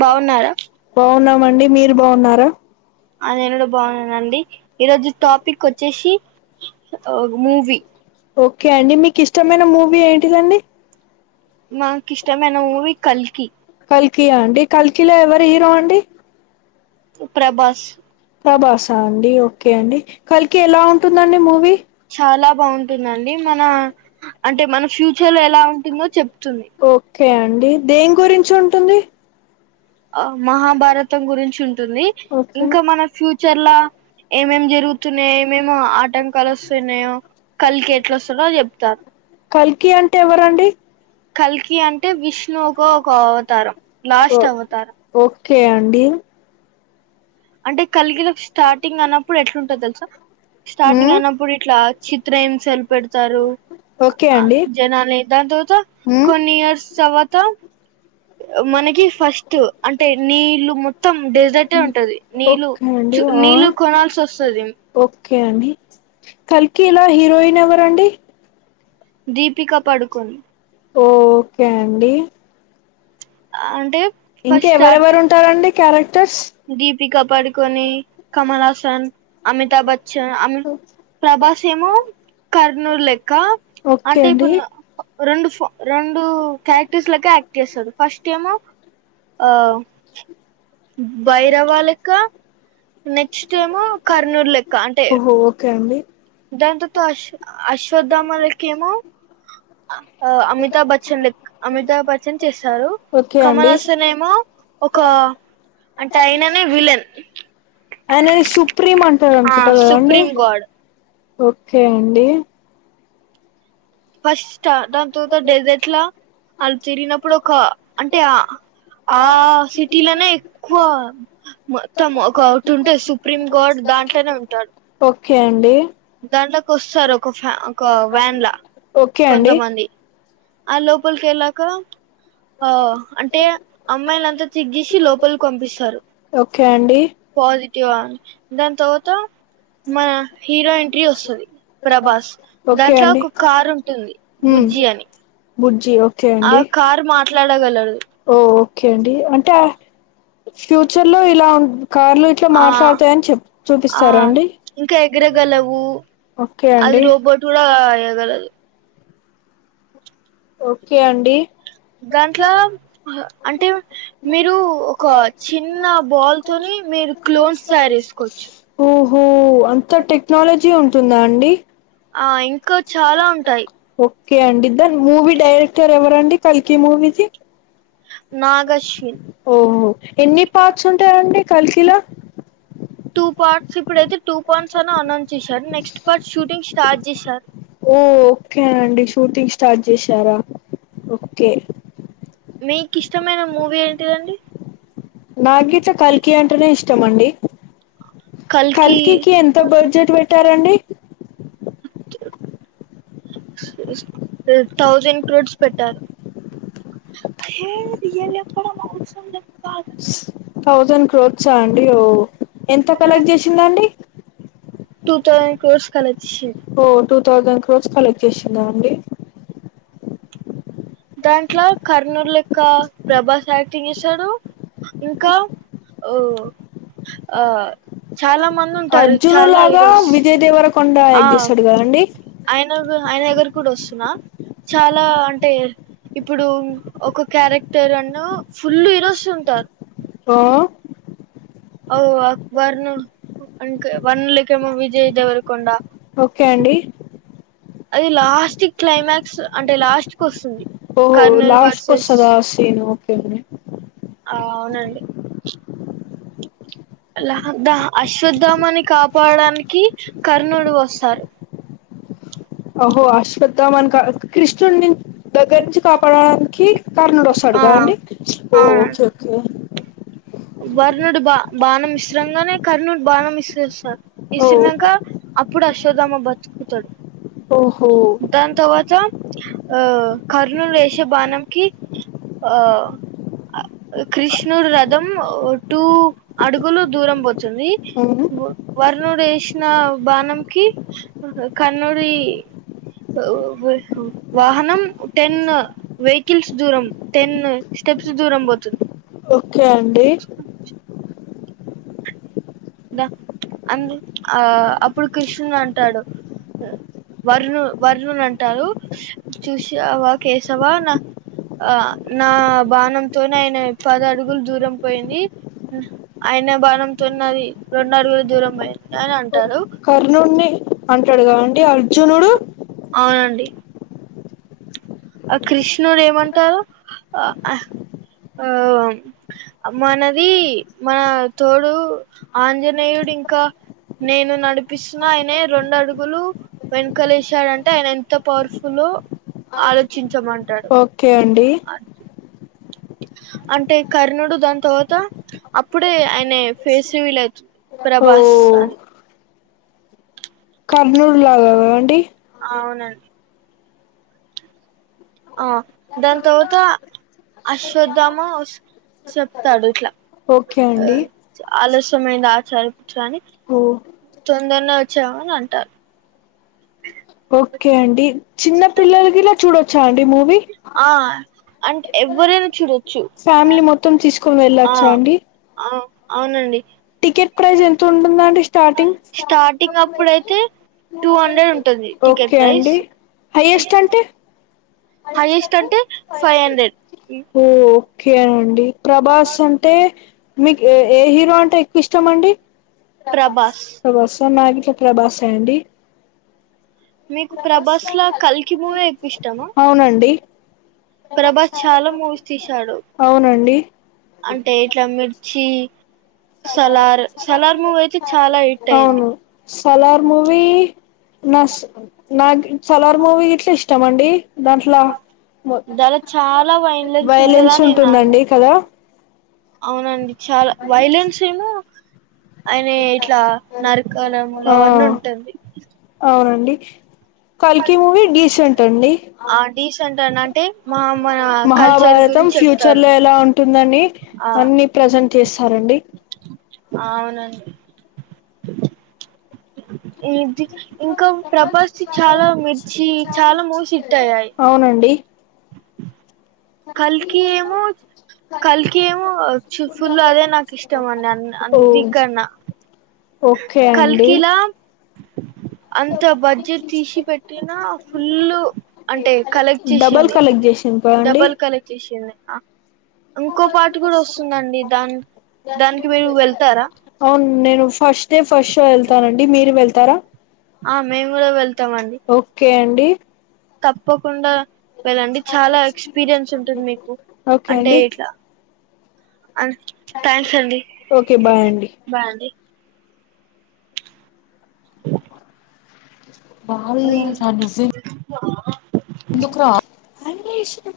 బావున్నారా బాగున్నారా బావున్నామండి మీరు బావున్నారా అ నేను గూడ బావున్నానండి, ఈరోజు టాపిక్ వచ్చేసి మూవీ. ఓకే అండి మీక్ ఇష్టమైన మూవీ ఏంటిదండి మాక్ ఇష్టమైన మూవీ కల్కి కల్కి ఆ అండి కల్కిలో ఎవరు హీరో అండి ప్రభాస్ ప్రభాస్ అండి ఓకే అండి ‌‌ కల్కి ఎలా ఉంటుందండి మూవీ చాలా ఓకే బాగుంటుందండి మన అంటే మన ఫ్యూచర్ లో ఎలా ఉంటుందో చెప్తుంది ఓకే అండి దేన్ గురించి ఉంటుంది ఆ మహాభారతం గురించి ఉంటుంది ఓకే ఇంకా మన ఫ్యూచర్లా ఏమేం జరుగుతున్నాయో ఏమేం ఆటంకాలు వస్తున్నాయాో కల్కి ఎట్లా వస్తుండొ జేప్తారు కల్కి అంటే ఎవరండీ కల్కి అంటే విష్ణువుగా ఒక అవతారం ఓ లాస్ట్ అవతారం ఓకే అండి అంటే కల్కిలో స్టార్టింగ్ అన్నప్పుడు ఎట్లుంటాదో దేలుసా స్టార్టింగ్ మ్మ్ అయినప్పుడు ఇట్లా చిత్రహింసలు పెడుతారు ఓకే ఆ అండి జనాలనీ దాన్ తరువాత మ్మ్ కొన్ని ఇయర్స్ తర్వాత మనకి ఫస్ట్ అంటే నీళ్లు మొత్తం డెజర్టే ఉంటది నీళ్లు ఓకే అండి ఆ నీళ్లు కొనాల్సి వస్తది ఓకే అండి కల్కిల హీరోయిన్ ఎవరండి దీపిక పడుకొని ఓకే అండి ఆ అంటే ఇంకా ఫస్ట్ ఎవరెవరు ఉంటారండి క్యారెక్టర్స్ దీపికా పడుకొని కమల్ హసన్ అమితా బచ్చన్ అమ్ ప్రభాసు ను కర్నూలు లెక్క అంటే అండి ఇప్పుడు రెండు ఫ రెండు క్యారెక్టర్స్ లెక్క యాక్ట్ జేస్తాడు ఫస్ట్ ఏమో ఆ బైరవా లెక్క నెక్స్ట్ ఏమో కర్ణుడు లెక్క అంటే ఓహో ఓకే అండి దాన్ తాత అశ్ అశ్వధమ లెక్క ఏమో అమితాబచ్చ చెన్ లెక్ అమితాబ్ బచ్చన్ చేశారు ఓకే కమల్ అండి హసన్ ఏమో ఒక అంటే అయిననే విలన్ అయనాని సుప్రీం అంటారు ఆ అనుకుంటా గాదండి సుప్రీం గాడ్ ఓకే అండి ఫస్ట్ ఆ దాన్ తార్వత డెజర్ట్ లా ఆళ్ తిరిగినప్పుడు ఒక ఆ అంటే ఆ ఆ సిటీలోనే ఎక్కువ మొత్తం ఒక టూటాది సుప్ ప్రిమ్ గోడ్ దాంట్లోనె ఉంటాడ్ ఓక్కే అండి దాంట్లోకొస్సారు ఒక ఫ్యా ఒక వ్యాన్ల ఓకే అండి కొంతమంది అ లోపల్కెళ్ళాక ఆ అంటే అమ్మాయ్లంత చెగ్జేషి లోపల్కి పంపిస్తారు. ఓకే అండి పాజిటివ్వ దాన్ తర్వాత మా హీరో ఎంట్రి వస్తుది ప్రభాస్ ఓకే దాంట్లో అండి ఒకు కారుంటుంది బుజ్జీ అని బుజ్జి ఒకే ఆ అండి. కారు మాట్లాడగలదు ఓ ఓకె అండి అంటె అ ఫ్యూచర్లొ ఇలా ఉన్ కార్లు ఇట్ల మాట్లాడతదన్ చెప్ చూపిస్తారా అండి ఇంక ఎగరగలవూ ఓకే అది అండి రోబోట్ గూడ గాదది యెగలదు ఒక్కే అండి. గాంట్లా అంటె మీరూ ఒక చిన్న బాల్ తొని మీరు క్లోన్స్ తయార్జేస్కోచ్చు. ఓహో అంత టెక్నాలజీ ఉంటుందా అండి ఆ ఇంక ఇంకా చాలా ఉంటయ్ ఉంటాయి ఒ ఒకే అండి దాన్ మూవీ డైరెక్టరెవరండి కల్కీ మూవీకి. నాగశ్విన్ ఓహో ఎన్ని పార్ట్సుంటాయండి కల్కీలొ టూ పార్ట్స్, ఇప్పుడైతె టూ పాండ్సని అనౌన్చేశారు, నెక్స్ట్ పార్ట్స్ షూటింగ్ స్టార్ట్ జేశారు. ఓ ఒక్కే అండి షూటింగ్ స్టార్ట్ జేశారా ఒక్కే. మీకిష్టమైన మూవీ ఏంటిదండి. నాగ్గిట్ల కల్కీ అంటెనె ఇష్టమండి కల్కి కల్కీకి ఎంత బడ్జెట్ పెట్టారండి థౌజండ్ క్రోర్స్ పెట్టారు హే రయల్ జెప్పడం అవ్సరం లేద్ బాయ్ థౌజండ్ క్రోర్సా అండి ఓ ఎంత కలెక్ట్ జేషిందండి టూ థౌజండ్ కోర్స్ కలెక్చ్ ఓ టూ థౌజండ్ క్రోర్స్ కలెక్ట్ చేషిందా అండి దాంట్లో కర్ణుడ్ లెక్క ప్రభాస్ యాక్ తీసడు ఇంకా ఓ ఆ చాలా మందుంటారు అర్జును చాలా లాగా ఈరోజ్ విజయ్ దేవరకొండ [unintelligible] [inaudible] ఆ యాక్ట్ చేస్తాడు కదండి ఆయన గు ఆయన దగ్గర్ గూడొస్తున్నా చాలా అంటే ఇప్పుడూ ఒక క్యారెక్టరన్న ఫుల్ల్ ఈరోసుంటారు ఓ ఓ అక్బర్ను వన్ కే వన్ లేకెమొ విజయ్ దేవర్కొండ ఒక్కే అండి అది లాస్టి క్లైమాక్స్ అంటె లాస్ట్కొస్తుంది ఓహొ లాస్ట్ కొస్తదా ఆ సీన్ ఒక్కే అండి ఆ ఔనండి. అలా రబ్బా అశ్వద్దామని కాపాడాన్కి కర్ణుడు వస్తాడ్ అహో అశ్వత్థమాన్ కా కృిష్ణున్ని దగ్గర్నుంచి కాపాడడానికి కర్ణుడొస్తాడు ఆ కదండి ఓ ఒకే అవునండి ఒక్కే వర్ణుడు బా బాణమిస్రంగానె కర్ణుడ్ బాణమిస్రేస్త ఓ ఇసిర్నంక అప్పుడు అశ్వద్దామ్మ బతుకుతడు ఓహో దాన్ తర్వాత ఆ కర్ణుడు ఏసే బాణంకి ఆ కృష్ణుడు రథం టూ అడుగులు దూరం బోతు చూన్ వి అవును వర్క్ వరుణుడు ఏసిన బాణంకి కర్ణుడి వాహనం టెన్ వెహికల్స్ దూరం టెన్ స్టెప్స్ దూరం బోతుంది ఓకే అండి అ చీప్ దా అందు ఆ అప్పుడు కృష్ణన్ అంటాడు వరుణ వరుణున్ అంటారు చూసావా ఆవా కేసవా నా ఆ నా బాణంతోనే ఆయన పది అడుగులు దూరం పోయింది ఆయన బాణంతోని నాది రెండుఅడుగులు దూరం బోయింది అని అంటారు కర్ణుడిని అంటాడు గాఅండి అర్జునుడు అవునండి ఆ కృష్ణుడు ఏమంటారు ఆ హా ఆ మనది మన తోడు ఆంజనేయుడు ఇంకా నేను నడిపిస్తున ఆయనే రెండు అడుగులు వెనుకలేశాడంటే ఆయన ఎంతో పవర్ఫులో ఆలోచ్ చించమన్ ఓకే అండి అంటే కర్ణుడు దాన్ తర్వాత అప్పుడే ఆయనే ఫేస్ రివీల్ అవుతు అయితూన్ది ఓ ప్రభాస్ అన్ కర్ణుడులాగా గాదండి అవునండి ఆ దాన్ తర్వాత అశ్వత్థమ వాస్ చెప్తాడు ఇట్లా ఓకే ఆ, అండి ఆలస్యమైంది ఆచారంచని ఓ తొందరనే వచ్చామని అంటారు ఓకే అండి చిన్న పిల్లలు గిట్ల చూడొచ్చా అండి మూవీ ఆ అంటే ఎవరైనా చుడోచూ ఫ్యామిలీ మొత్తం తీసుకొని వెళ్ళొచ్చ అండి ఆ అవునండి టికెట్ ప్రైజ్ ఎంతుటుందండి స్టార్టింగ్ స్టార్టింగ్ అప్పుడు టూ హండ్రెడ్ అయితే ఉంటుంది టికెట్ ఓకే ప్రైస్ అండి హైయెస్ట్ అంటే హైయెస్ట్ అంటే ఫైవ్ హండ్రెడ్ ఓకేనండి ప్రభాస్ అంటే మీక్ ఏ ఏ హీరో అంటే ఎక్ ఇష్టం అండి ప్రభాస్ ప్రభాస్ నాగిట్ల ప్రభాస్ అండి మీక్ ప్రభాస్ లా కల్కి మూవీ ఎక్కువ ఇష్టమా అవునండి ప్రభాస్ చాలా మూవీస్ తీసాడు అవునండి అంటే ఇట్లా మిర్చి సలార్ సలార్ మూవ్ అయితే చాలా హిట్ అయింది అవును సలార్ మూవీ నాస్ నాక్ సోలార్ మూవీ గిట్ల ఇష్టం ఇష్టంమండి దాంట్ల మొత్ దాలో చాలా వైలెన్స్ ఉంటదని నేను అన్న ఉంటుందండి కదా అవునండి చాలా వైలెన్స్ ఏమో ఆయన ఇట్లా నరకడములు ఆ అవన్నీ ఉంటుంది అవునండి కల్కి మూవీ డీసెంట్ అండి ఆ డీసెంట్ అని అంటే మా మన కల్చర్ మహాభారతం గురించి ఫ్యూ చర్ చెప్తాడు లో ఎలా ఉంటుందని ఆ అన్ని ప్రజెంట్ చేస్తారండి అవునండి ఇది ఇంకా ప్రభాస్ ది చాలా మిర్చి చాలా మూవీస్ హిట్ అయ్యాయి అవునండి కల్కి ఏమో కల్కి ఏమో చూ ఇప్పుడు అదే నాకు ఇష్టం అండి అన్ని కన్నా ఓకే అండి కల్కిలా అంత బడ్జెట్ తీసి పెట్టినా ఫుల్ అంటే కలెక్ట్ చేసింది చెప్పండి డబల్ కలెక్ట్ ఇంకో పాట కూడా వస్తుందండి దాని దానికి మీరు వెళ్తారా అవును నేను ఫస్ట్ డే ఫషో వెళ్తానండి మీరు వెళ్తారా ఆ మేము కూడా వెళ్తాం అండి ఓకే అండి తప్పకుండా వెళ్ళండి చాలా ఎక్స్పీరియన్స్ ఉంటుంది మీకు ఓకే అంటే అండి ఇట్లా ఆ థ్యాంక్స్ అండి ఓకే బాయ్ అండి బాయ్ అండి వామ్మో చాలా బిజీ ఆ ఎందుకురా అంటే ఇష్టం